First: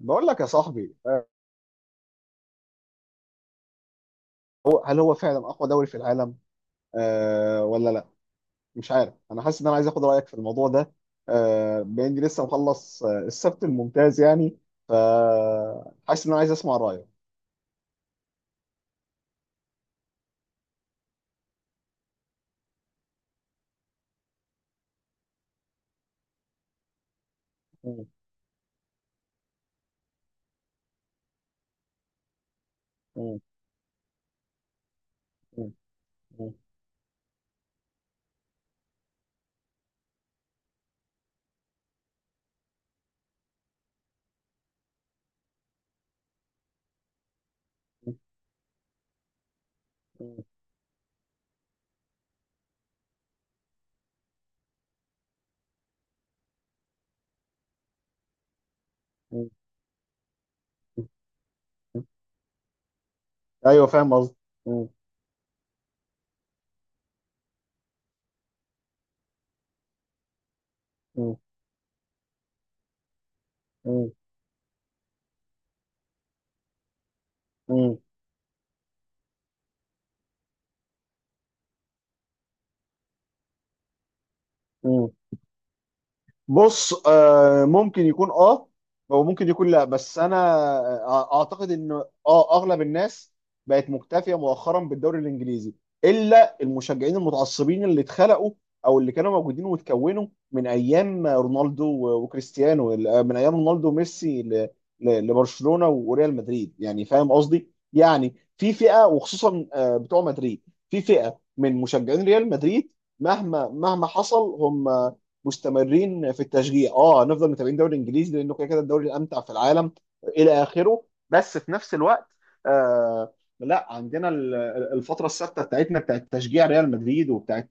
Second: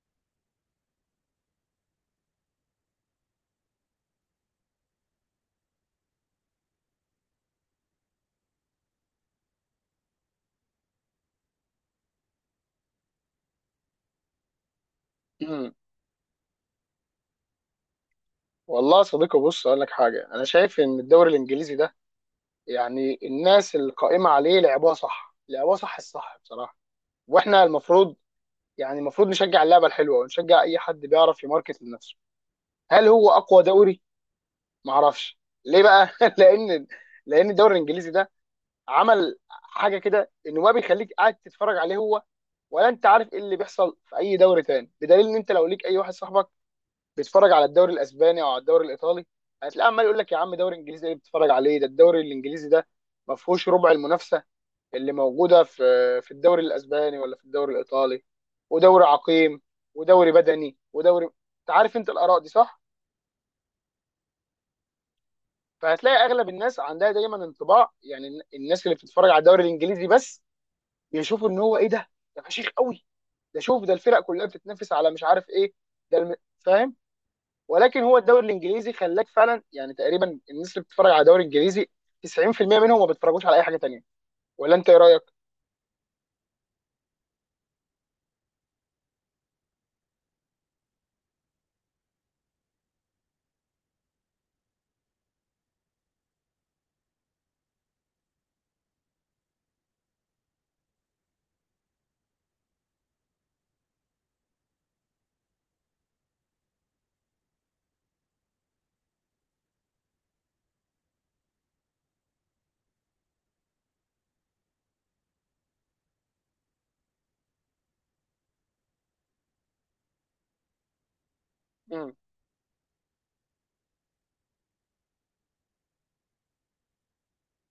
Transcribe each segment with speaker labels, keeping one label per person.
Speaker 1: بقول لك يا صاحبي، هل هو فعلا اقوى دوري في العالم ولا لا؟ مش عارف، انا حاسس ان انا عايز اخد رايك في الموضوع ده. باني لسه مخلص، السبت الممتاز يعني. ف
Speaker 2: مم.
Speaker 1: حاسس ان انا عايز اسمع رايك.
Speaker 2: والله يا صديقي بص اقول لك حاجه انا شايف ان الدوري الانجليزي ده يعني الناس القائمه عليه لعبوها صح لعبوها صح الصح بصراحه واحنا
Speaker 1: م-
Speaker 2: المفروض يعني المفروض نشجع اللعبه الحلوه ونشجع اي حد بيعرف يماركت لنفسه. هل هو
Speaker 1: م-
Speaker 2: اقوى دوري؟ ما اعرفش
Speaker 1: م-
Speaker 2: ليه بقى
Speaker 1: م-
Speaker 2: لان لان الدوري الانجليزي ده عمل حاجه كده انه ما بيخليك قاعد تتفرج عليه هو ولا انت عارف ايه اللي بيحصل في اي دوري تاني، بدليل ان انت لو ليك اي واحد صاحبك بيتفرج على الدوري الاسباني او على الدوري الايطالي هتلاقيه عمال يقول
Speaker 1: م-
Speaker 2: لك يا
Speaker 1: م-
Speaker 2: عم دوري انجليزي ايه بتتفرج عليه، ده الدوري الانجليزي ده ما فيهوش ربع المنافسه اللي موجوده في الدوري الاسباني ولا في الدوري الايطالي، ودوري
Speaker 1: م-
Speaker 2: عقيم ودوري بدني ودوري انت عارف،
Speaker 1: م-
Speaker 2: انت الاراء دي صح.
Speaker 1: ايوه، فاهم قصدي. م-
Speaker 2: فهتلاقي اغلب الناس عندها دايما انطباع، يعني الناس اللي بتتفرج على الدوري الانجليزي بس
Speaker 1: م-
Speaker 2: بيشوفوا ان هو ايه ده فشيخ قوي، ده شوف ده الفرق كلها بتتنافس على مش عارف ايه، فاهم؟
Speaker 1: م-
Speaker 2: ولكن هو الدوري الانجليزي خلاك فعلا يعني تقريبا الناس اللي بتتفرج على الدوري الانجليزي 90% منهم ما بيتفرجوش على اي حاجه تانيه. ولا انت ايه
Speaker 1: م-
Speaker 2: رايك؟
Speaker 1: بص، ممكن يكون اه، وممكن يكون لا، بس انا اعتقد ان اه اغلب الناس بقت مكتفيه مؤخرا بالدوري الانجليزي، الا المشجعين المتعصبين اللي اتخلقوا او اللي كانوا موجودين واتكونوا من ايام رونالدو وكريستيانو، من ايام رونالدو وميسي لبرشلونه وريال مدريد. يعني فاهم قصدي، يعني في فئه، وخصوصا بتوع مدريد، في فئه من مشجعين ريال مدريد مهما مهما حصل هم مستمرين في التشجيع. اه هنفضل متابعين الدوري الانجليزي، لانه كده كده الدوري الامتع في العالم الى اخره. بس في نفس
Speaker 2: مم.
Speaker 1: الوقت، آه لا، عندنا الفتره الثابته بتاعتنا، بتاعت تشجيع ريال مدريد، وبتاعت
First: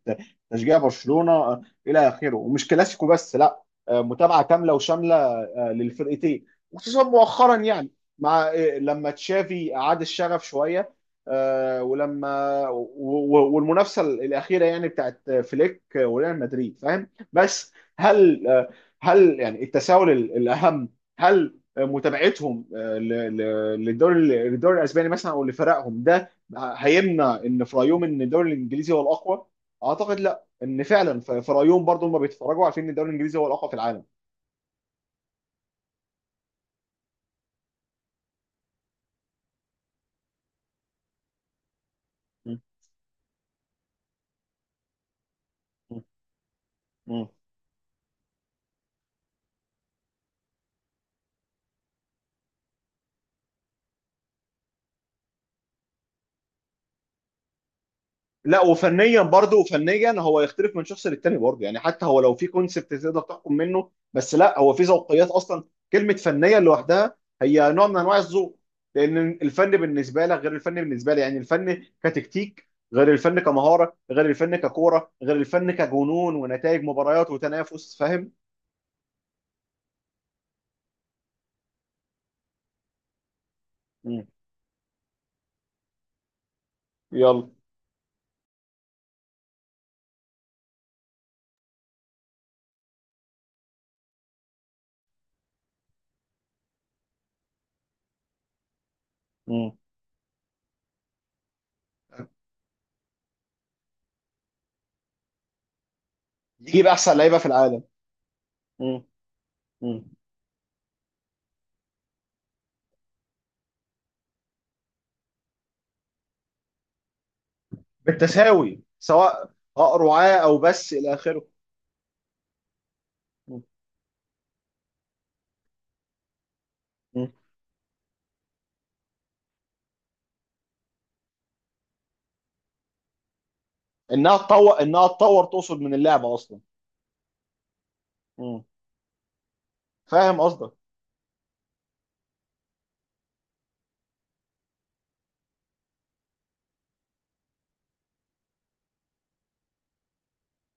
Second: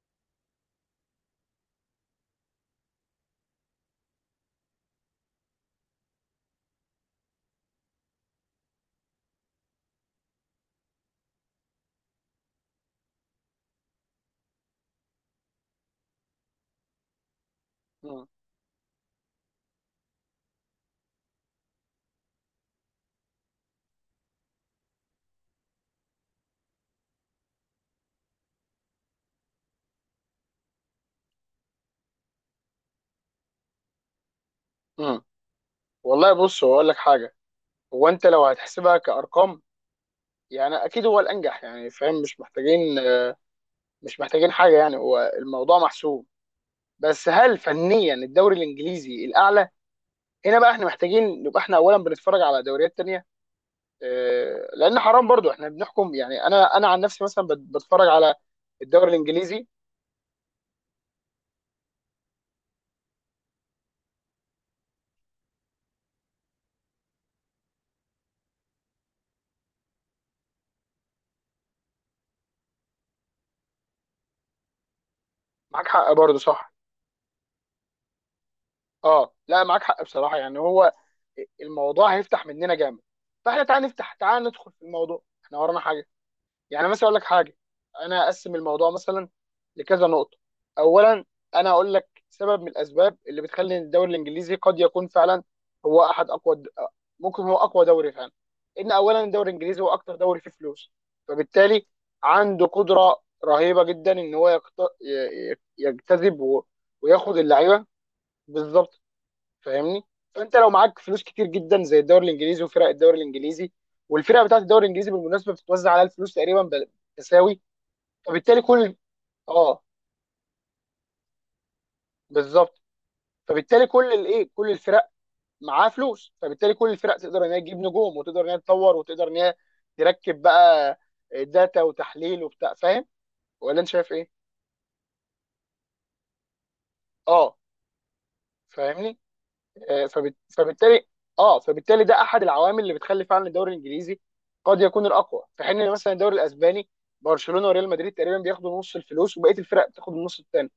Speaker 1: تشجيع برشلونه، الى اخره، ومش كلاسيكو بس، لا، متابعه كامله وشامله للفرقتين، وخصوصا مؤخرا يعني، مع لما تشافي اعاد الشغف شويه، ولما والمنافسه الاخيره يعني بتاعت فليك وريال مدريد. فاهم؟ بس
Speaker 2: مم.
Speaker 1: هل يعني التساؤل الاهم هل متابعتهم للدوري الاسباني مثلا او لفرقهم ده هيمنع ان في رايهم ان الدوري الانجليزي هو الاقوى؟ اعتقد لا، ان فعلا في رايهم برضه هم بيتفرجوا عارفين ان الدوري الانجليزي هو الاقوى في العالم.
Speaker 2: مم. والله بص هو اقول لك حاجه، هو انت لو هتحسبها كارقام يعني اكيد هو الانجح يعني فاهم، مش
Speaker 1: م.
Speaker 2: محتاجين مش محتاجين حاجه يعني هو الموضوع
Speaker 1: م.
Speaker 2: محسوم.
Speaker 1: م.
Speaker 2: بس هل فنيا الدوري الانجليزي الاعلى؟ هنا بقى احنا محتاجين نبقى احنا اولا بنتفرج على دوريات تانيه، لان حرام برضو احنا بنحكم، يعني انا عن نفسي مثلا بتفرج على
Speaker 1: لا،
Speaker 2: الدوري
Speaker 1: وفنيا برضه،
Speaker 2: الانجليزي.
Speaker 1: فنيا هو يختلف من شخص للتاني برضه يعني، حتى هو لو في كونسبت تقدر تحكم منه، بس لا، هو في ذوقيات اصلا. كلمه فنيا لوحدها هي نوع من انواع الذوق، لان الفن بالنسبه لك غير الفن بالنسبه لي، يعني الفن كتكتيك غير الفن كمهاره غير الفن ككوره غير الفن
Speaker 2: معاك حق
Speaker 1: كجنون
Speaker 2: برضه، صح.
Speaker 1: ونتائج مباريات وتنافس. فاهم؟
Speaker 2: اه لا معاك حق بصراحه، يعني هو الموضوع هيفتح مننا جامد فاحنا تعال نفتح،
Speaker 1: مم.
Speaker 2: تعال ندخل في الموضوع احنا ورانا حاجه. يعني مثلا اقول لك
Speaker 1: يلا.
Speaker 2: حاجه، انا اقسم الموضوع مثلا لكذا نقطه. اولا انا اقول لك سبب من الاسباب اللي بتخلي الدوري الانجليزي قد يكون فعلا هو احد اقوى ممكن هو اقوى دوري فعلا، ان اولا الدوري
Speaker 1: مم.
Speaker 2: الانجليزي هو اكتر دوري فيه فلوس، فبالتالي عنده قدره رهيبه جدا ان هو يجتذب
Speaker 1: نجيب احسن
Speaker 2: وياخد
Speaker 1: لعيبه في العالم.
Speaker 2: اللعيبه، بالظبط.
Speaker 1: مم.
Speaker 2: فاهمني؟
Speaker 1: مم.
Speaker 2: فانت لو معاك فلوس كتير جدا زي الدوري الانجليزي وفرق الدوري الانجليزي، والفرق بتاعت الدوري الانجليزي بالمناسبه بتتوزع على الفلوس تقريبا تساوي، فبالتالي
Speaker 1: بالتساوي،
Speaker 2: كل
Speaker 1: سواء
Speaker 2: اه
Speaker 1: رعاة او بس، الى اخره.
Speaker 2: بالظبط. فبالتالي كل كل الفرق معاها فلوس، فبالتالي كل الفرق
Speaker 1: مم.
Speaker 2: تقدر ان هي تجيب نجوم وتقدر ان هي تطور وتقدر ان هي تركب بقى داتا وتحليل وبتاع، فاهم؟ ولا انت شايف
Speaker 1: انها
Speaker 2: ايه؟
Speaker 1: تطور، تقصد من اللعبه اصلا.
Speaker 2: اه.
Speaker 1: مم.
Speaker 2: فاهمني؟
Speaker 1: فاهم قصدك.
Speaker 2: فبالتالي اه فبالتالي ده احد العوامل اللي بتخلي فعلا الدوري الانجليزي قد يكون الاقوى، في حين إن مثلا الدوري الاسباني برشلونه وريال مدريد تقريبا بياخدوا نص الفلوس وبقيه الفرق بتاخد النص الثاني.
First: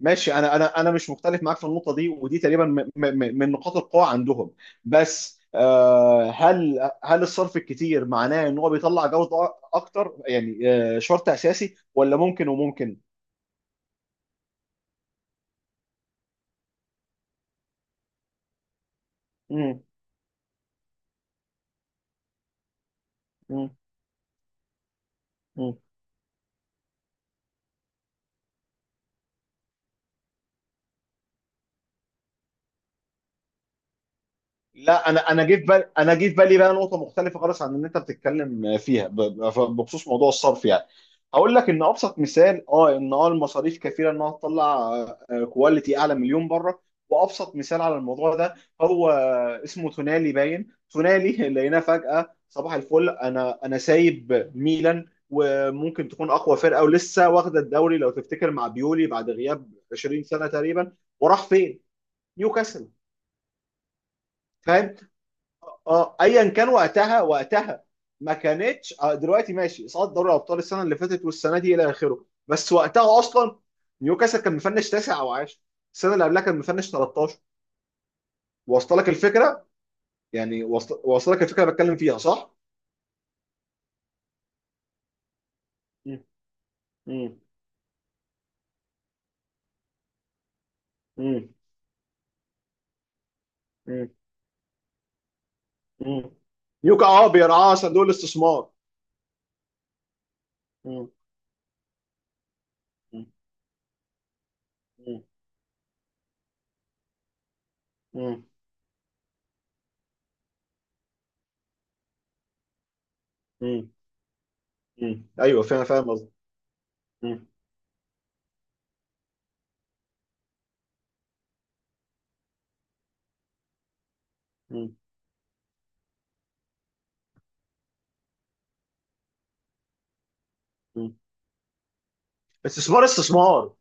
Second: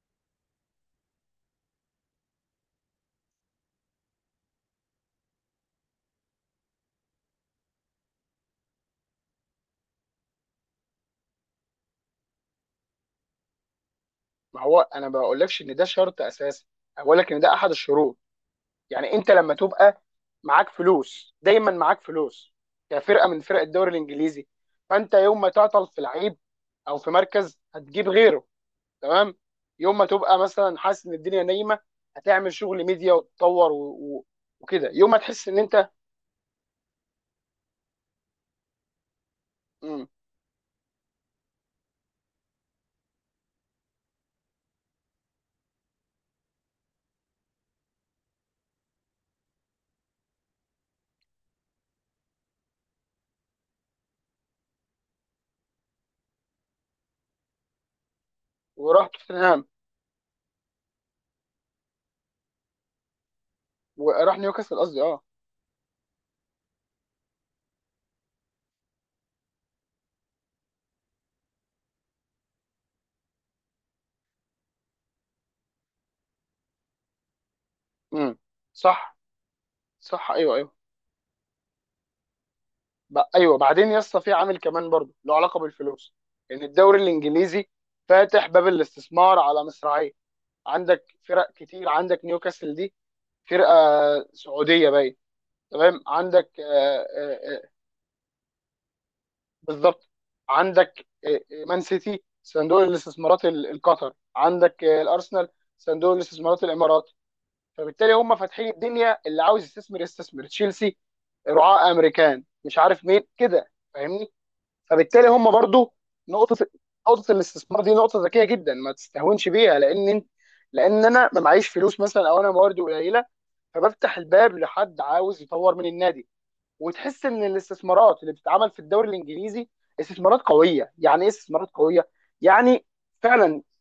Speaker 1: ماشي، انا مش مختلف معاك في النقطه دي، ودي تقريبا من نقاط القوه عندهم. بس هل الصرف الكتير معناه ان هو بيطلع جوده اكتر يعني، شرط اساسي، ولا ممكن وممكن؟
Speaker 2: ما هو انا ما بقولكش ان ده شرط اساسي، أنا بقول لك ان ده احد الشروط. يعني انت لما
Speaker 1: مم.
Speaker 2: تبقى معاك فلوس دايما، معاك فلوس كفرقه من فرق
Speaker 1: مم.
Speaker 2: الدوري الانجليزي، فانت يوم ما
Speaker 1: مم.
Speaker 2: تعطل في لعيب او في مركز هتجيب غيره، تمام. يوم ما تبقى مثلا حاسس ان الدنيا نايمه هتعمل شغل ميديا وتطور وكده.
Speaker 1: لا،
Speaker 2: يوم ما
Speaker 1: انا انا
Speaker 2: تحس
Speaker 1: جه
Speaker 2: ان
Speaker 1: في
Speaker 2: انت
Speaker 1: بالي انا جه في بالي بقى نقطه مختلفه خالص عن اللي انت بتتكلم فيها
Speaker 2: مم.
Speaker 1: بخصوص موضوع الصرف يعني. هقول لك ان ابسط مثال ان المصاريف كفيله انها تطلع كواليتي اعلى مليون بره. وابسط مثال على الموضوع ده هو اسمه تونالي، باين تونالي لقيناه فجاه صباح الفل. انا سايب ميلان وممكن تكون اقوى فرقه، ولسه واخده الدوري لو تفتكر مع
Speaker 2: وراح
Speaker 1: بيولي بعد
Speaker 2: توتنهام،
Speaker 1: غياب 20 سنه تقريبا. وراح فين؟ نيوكاسل.
Speaker 2: وراح نيوكاسل
Speaker 1: فاهم؟
Speaker 2: قصدي اه.
Speaker 1: اه ايا كان، وقتها وقتها ما كانتش، دلوقتي ماشي اصابه دوري الابطال السنه اللي فاتت والسنه دي الى اخره، بس وقتها اصلا نيوكاسل كان مفنش تاسع او عاشر، السنه اللي قبلها كان مفنش 13.
Speaker 2: مم.
Speaker 1: واصله لك
Speaker 2: صح.
Speaker 1: الفكره؟
Speaker 2: صح، ايوه
Speaker 1: يعني
Speaker 2: ايوه.
Speaker 1: واصله، لك الفكره اللي بتكلم فيها، صح؟
Speaker 2: ايوه بعدين يا اسطى في عامل كمان برضه له علاقه بالفلوس،
Speaker 1: مم.
Speaker 2: ان الدوري
Speaker 1: مم.
Speaker 2: الانجليزي فاتح باب الاستثمار على مصراعيه. عندك
Speaker 1: مم.
Speaker 2: فرق كتير، عندك نيوكاسل دي فرقه
Speaker 1: مم.
Speaker 2: سعوديه باين، تمام.
Speaker 1: مم.
Speaker 2: عندك
Speaker 1: نيوكا اه
Speaker 2: آه، آه،
Speaker 1: بيرعاه صندوق الاستثمار.
Speaker 2: بالظبط. عندك
Speaker 1: مم.
Speaker 2: مان سيتي صندوق
Speaker 1: مم.
Speaker 2: الاستثمارات القطر، عندك
Speaker 1: مم.
Speaker 2: الارسنال صندوق الاستثمارات الامارات، فبالتالي هم
Speaker 1: مم.
Speaker 2: فاتحين الدنيا اللي عاوز يستثمر يستثمر، تشيلسي رعاة امريكان مش عارف مين كده،
Speaker 1: مم.
Speaker 2: فاهمني؟
Speaker 1: مم.
Speaker 2: فبالتالي هم
Speaker 1: ايوه، فاهم
Speaker 2: برضو
Speaker 1: فاهم قصدي.
Speaker 2: نقطة نقطة
Speaker 1: مم.
Speaker 2: الاستثمار دي نقطة ذكية جدا ما تستهونش بيها، لان لان انا ما معيش فلوس مثلا، او انا مواردي قليلة فبفتح الباب
Speaker 1: مم.
Speaker 2: لحد عاوز يطور من النادي. وتحس ان الاستثمارات اللي بتتعمل في الدوري الانجليزي استثمارات قويه.
Speaker 1: مم.
Speaker 2: يعني ايه استثمارات قويه؟ يعني
Speaker 1: استثمار
Speaker 2: فعلا،
Speaker 1: استثمار.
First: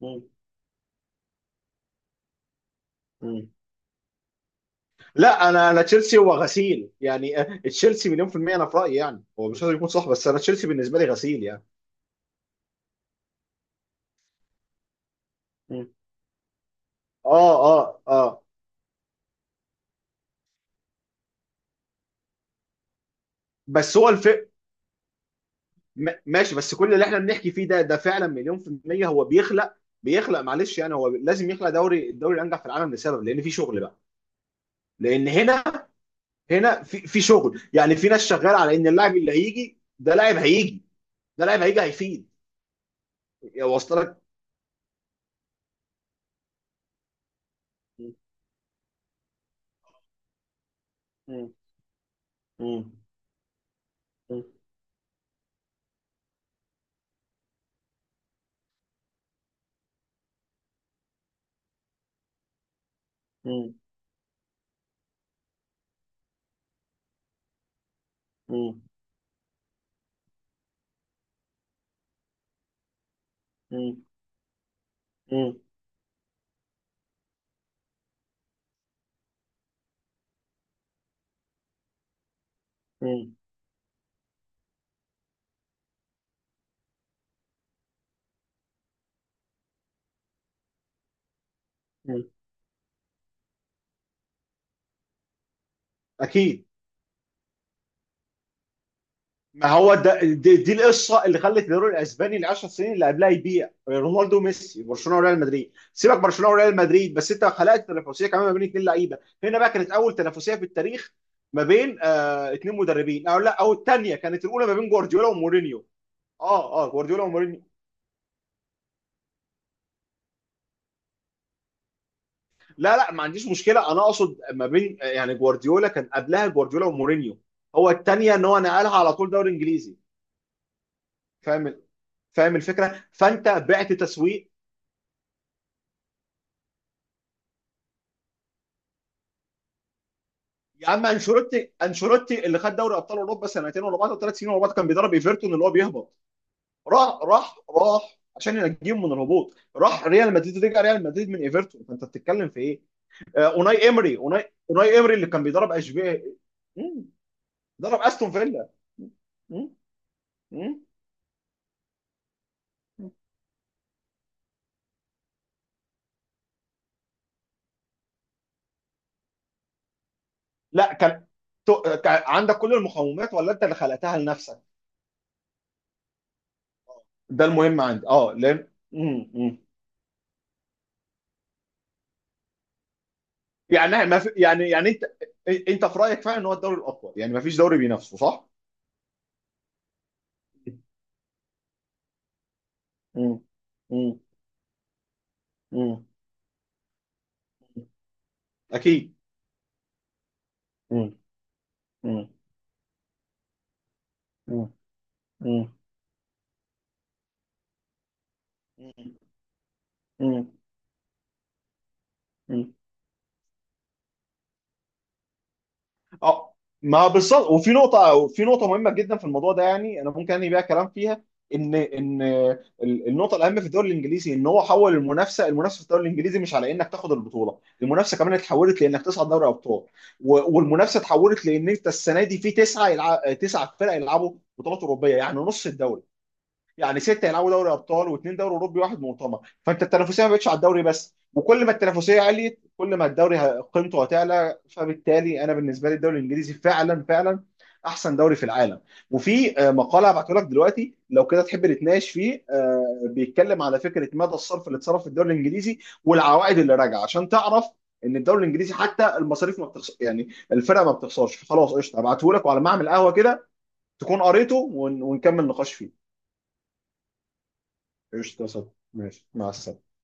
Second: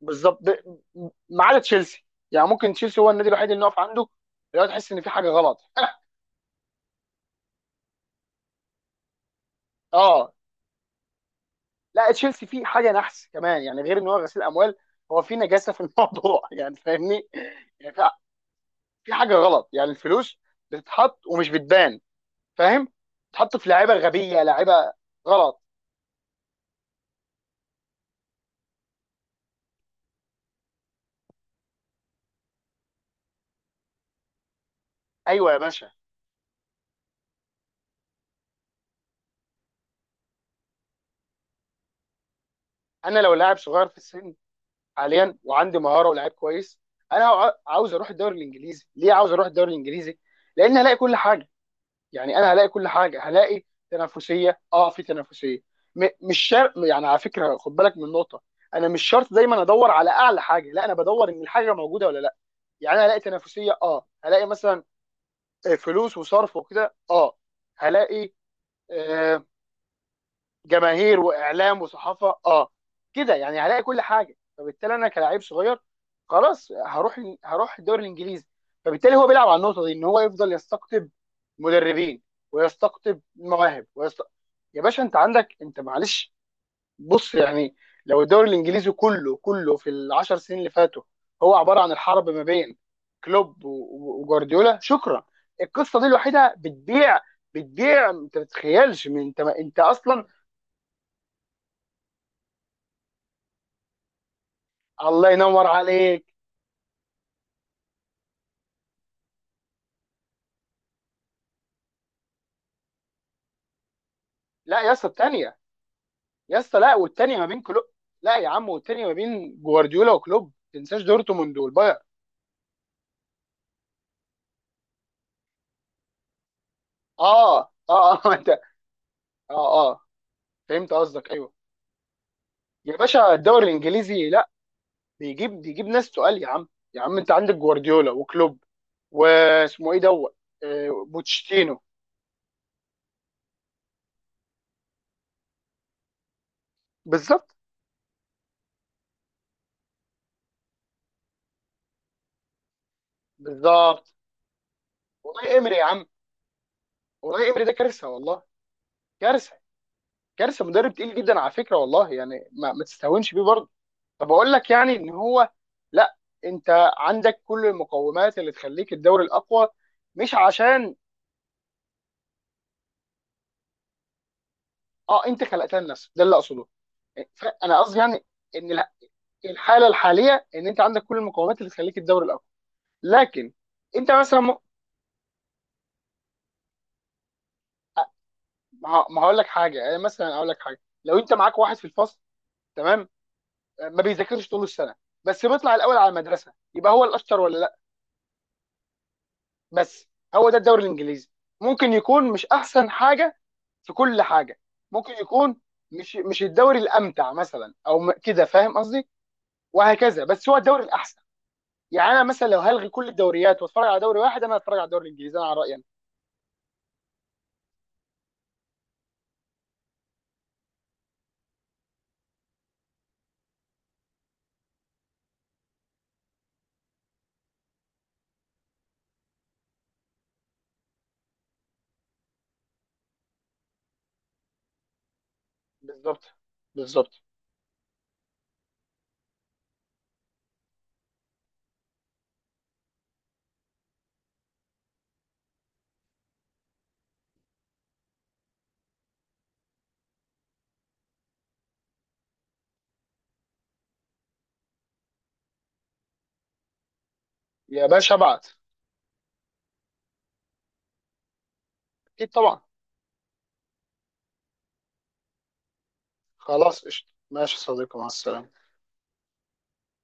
Speaker 1: مم.
Speaker 2: بالظبط. ما عدا تشيلسي يعني، ممكن تشيلسي هو النادي
Speaker 1: مم.
Speaker 2: الوحيد اللي نقف عنده لو تحس ان في حاجه
Speaker 1: لا،
Speaker 2: غلط
Speaker 1: انا تشيلسي هو غسيل يعني، تشيلسي مليون في المية انا في رأيي، يعني هو مش لازم يكون صح، بس
Speaker 2: اه
Speaker 1: انا تشيلسي بالنسبة لي غسيل يعني.
Speaker 2: لا تشيلسي فيه حاجه نحس كمان يعني، غير ان هو غسيل اموال هو في نجاسه في
Speaker 1: مم.
Speaker 2: الموضوع يعني فاهمني،
Speaker 1: اه،
Speaker 2: يعني
Speaker 1: اه،
Speaker 2: في
Speaker 1: اه.
Speaker 2: حاجه غلط يعني، الفلوس بتتحط ومش بتبان، فاهم؟ بتتحط في لعيبه
Speaker 1: بس هو الف،
Speaker 2: غبيه، لعيبه غلط.
Speaker 1: ماشي. بس كل اللي احنا بنحكي فيه ده، فعلا مليون في المية، هو بيخلق، معلش يعني، هو لازم يخلق دوري، الانجح في العالم، لسبب لان في شغل بقى. لان
Speaker 2: ايوه يا
Speaker 1: هنا
Speaker 2: باشا.
Speaker 1: في شغل، يعني في ناس شغاله على ان اللاعب اللي هيجي ده لاعب هيجي، هيفيد.
Speaker 2: انا لو لاعب صغير في
Speaker 1: واصل لك؟
Speaker 2: السن حاليا وعندي مهاره ولاعيب كويس، انا عاوز اروح الدوري الانجليزي. ليه عاوز اروح الدوري الانجليزي؟ لان هلاقي كل حاجه،
Speaker 1: مم.
Speaker 2: يعني انا هلاقي كل
Speaker 1: مم.
Speaker 2: حاجه، هلاقي
Speaker 1: مم.
Speaker 2: تنافسيه، اه في تنافسيه. مش شرط يعني، على فكره خد بالك من نقطه، انا مش شرط دايما ادور على اعلى حاجه، لا انا بدور ان الحاجه موجوده ولا لا. يعني انا هلاقي تنافسيه،
Speaker 1: مم.
Speaker 2: اه هلاقي مثلا فلوس وصرف وكده، اه هلاقي
Speaker 1: مم.
Speaker 2: آه، جماهير واعلام وصحافه، اه كده يعني هلاقي كل حاجه، فبالتالي انا كلاعب
Speaker 1: مم.
Speaker 2: صغير خلاص هروح، هروح الدوري الانجليزي. فبالتالي هو بيلعب على النقطه دي ان هو يفضل يستقطب مدربين ويستقطب
Speaker 1: مم.
Speaker 2: مواهب يا باشا انت عندك، انت معلش بص يعني لو الدوري الانجليزي كله كله في العشر سنين اللي فاتوا هو عباره عن
Speaker 1: مم.
Speaker 2: الحرب ما بين كلوب وجوارديولا، شكرا. القصه دي الوحيده
Speaker 1: اكيد.
Speaker 2: بتبيع، بتبيع انت ما تتخيلش. من انت
Speaker 1: ما
Speaker 2: انت
Speaker 1: هو ده
Speaker 2: اصلا
Speaker 1: دي, دي القصه اللي خلت الدوري الاسباني ال 10 سنين اللي قبلها يبيع رونالدو وميسي، برشلونه
Speaker 2: الله
Speaker 1: وريال
Speaker 2: ينور
Speaker 1: مدريد. سيبك،
Speaker 2: عليك.
Speaker 1: برشلونه وريال مدريد، بس انت خلقت تنافسيه كمان ما بين 2 لعيبه. هنا بقى كانت اول تنافسيه في التاريخ ما بين 2 مدربين، او لا، او الثانيه كانت الاولى، ما
Speaker 2: لا
Speaker 1: بين
Speaker 2: يا اسطى
Speaker 1: جوارديولا
Speaker 2: الثانيه،
Speaker 1: ومورينيو.
Speaker 2: يا
Speaker 1: اه،
Speaker 2: اسطى
Speaker 1: اه،
Speaker 2: لا
Speaker 1: جوارديولا
Speaker 2: والثانيه ما بين
Speaker 1: ومورينيو.
Speaker 2: كلوب، لا يا عم والثانيه ما بين جوارديولا وكلوب، ما تنساش دورتموند والبايرن.
Speaker 1: لا، لا، ما عنديش مشكله. انا اقصد ما بين، يعني جوارديولا، كان قبلها جوارديولا ومورينيو.
Speaker 2: اه
Speaker 1: هو
Speaker 2: اه اه
Speaker 1: الثانيه ان
Speaker 2: انت
Speaker 1: هو نقلها على طول دوري
Speaker 2: اه
Speaker 1: انجليزي.
Speaker 2: اه فهمت قصدك، ايوه.
Speaker 1: فاهم؟ فاهم
Speaker 2: يا
Speaker 1: الفكره.
Speaker 2: باشا
Speaker 1: فانت
Speaker 2: الدوري
Speaker 1: بعت
Speaker 2: الانجليزي لا،
Speaker 1: تسويق.
Speaker 2: بيجيب بيجيب ناس تقال يا عم، يا عم انت عندك جوارديولا وكلوب، واسمه ايه دوت
Speaker 1: يا عم انشيلوتي،
Speaker 2: بوتشيتينو.
Speaker 1: انشيلوتي اللي خد دوري ابطال اوروبا سنتين ورا بعض أو 3 سنين ورا بعض كان بيدرب ايفرتون اللي هو بيهبط. راح،
Speaker 2: بالظبط،
Speaker 1: راح، راح عشان ينجيهم من الهبوط، راح ريال مدريد، رجع ريال مدريد من ايفرتون. فانت بتتكلم في ايه؟ اوناي
Speaker 2: بالظبط.
Speaker 1: امري، اوناي اوناي امري اللي كان
Speaker 2: والله
Speaker 1: بيدرب
Speaker 2: امري يا عم،
Speaker 1: اشبيليه. مم،
Speaker 2: والله امري ده
Speaker 1: درب
Speaker 2: كارثه
Speaker 1: استون
Speaker 2: والله،
Speaker 1: فيلا.
Speaker 2: كارثه.
Speaker 1: مم،
Speaker 2: كارثه
Speaker 1: مم.
Speaker 2: مدرب تقيل جدا على فكره والله، يعني ما تستهونش بيه برضه. طب اقول لك يعني ان هو لا، انت عندك كل المقومات اللي تخليك الدوري الاقوى، مش
Speaker 1: لا،
Speaker 2: عشان
Speaker 1: كان عندك كل المقومات، ولا انت اللي خلقتها لنفسك؟
Speaker 2: اه. انت خلقتها لنفسك، ده اللي اقصده.
Speaker 1: ده
Speaker 2: انا
Speaker 1: المهم
Speaker 2: قصدي
Speaker 1: عندي.
Speaker 2: يعني،
Speaker 1: اه لان
Speaker 2: ان
Speaker 1: مم، مم.
Speaker 2: الحاله الحاليه ان انت عندك كل المقومات اللي تخليك الدوري الاقوى، لكن
Speaker 1: يعني
Speaker 2: انت
Speaker 1: ما في،
Speaker 2: مثلا م-
Speaker 1: يعني انت، انت في رايك فعلا ان هو الدوري الاقوى يعني، ما فيش دوري بينافسه، صح؟
Speaker 2: ما ما هقول لك حاجه، يعني مثلا اقول لك حاجه لو انت معاك واحد في الفصل، تمام،
Speaker 1: مم.
Speaker 2: ما
Speaker 1: مم.
Speaker 2: بيذاكرش طول السنه بس بيطلع الاول
Speaker 1: مم.
Speaker 2: على المدرسه، يبقى هو الاشطر ولا لا؟
Speaker 1: اكيد.
Speaker 2: بس هو ده الدوري
Speaker 1: مم.
Speaker 2: الانجليزي، ممكن يكون
Speaker 1: مم.
Speaker 2: مش احسن حاجه في كل حاجه،
Speaker 1: مم.
Speaker 2: ممكن يكون
Speaker 1: مم.
Speaker 2: مش الدوري الامتع مثلا، او كده فاهم قصدي، وهكذا،
Speaker 1: مم.
Speaker 2: بس هو الدوري الاحسن. يعني انا مثلا لو
Speaker 1: مم.
Speaker 2: هلغي كل الدوريات واتفرج على دوري واحد انا هتفرج على الدوري الانجليزي، انا على رايي أنا.
Speaker 1: اه، ما بالظبط. وفي نقطة، في نقطة مهمة جدا في الموضوع ده يعني، أنا ممكن أنهي بيها كلام فيها. إن النقطة الأهم في الدوري الإنجليزي إن هو حول المنافسة. المنافسة في الدوري الإنجليزي مش على إنك تاخد البطولة، المنافسة كمان اتحولت لإنك تصعد دوري أبطال، والمنافسة اتحولت لإن أنت السنة دي في 9 فرق يلعبوا بطولات أوروبية، يعني نص الدوري،
Speaker 2: بالظبط،
Speaker 1: يعني
Speaker 2: بالظبط.
Speaker 1: 6 هيلعبوا دوري ابطال واثنين دوري اوروبي واحد مؤتمر. فانت التنافسيه ما بقتش على الدوري بس، وكل ما التنافسيه عليت كل ما الدوري قيمته هتعلى. فبالتالي انا بالنسبه لي الدوري الانجليزي فعلا فعلا احسن دوري في العالم. وفي مقاله هبعته لك دلوقتي لو كده تحب نتناقش فيه، بيتكلم على فكره مدى الصرف اللي اتصرف في الدوري الانجليزي والعوائد اللي راجعه، عشان تعرف
Speaker 2: يا باشا
Speaker 1: ان الدوري
Speaker 2: ابعت.
Speaker 1: الانجليزي حتى المصاريف ما بتخسر يعني، الفرق ما بتخسرش. فخلاص قشطه،
Speaker 2: اكيد
Speaker 1: هبعته لك،
Speaker 2: طبعا.
Speaker 1: وعلى ما اعمل قهوه كده تكون قريته، ونكمل نقاش فيه.
Speaker 2: خلاص قشطه، ماشي يا صديقي مع
Speaker 1: قشطة،
Speaker 2: السلامه.
Speaker 1: ماشي، مع السلامة.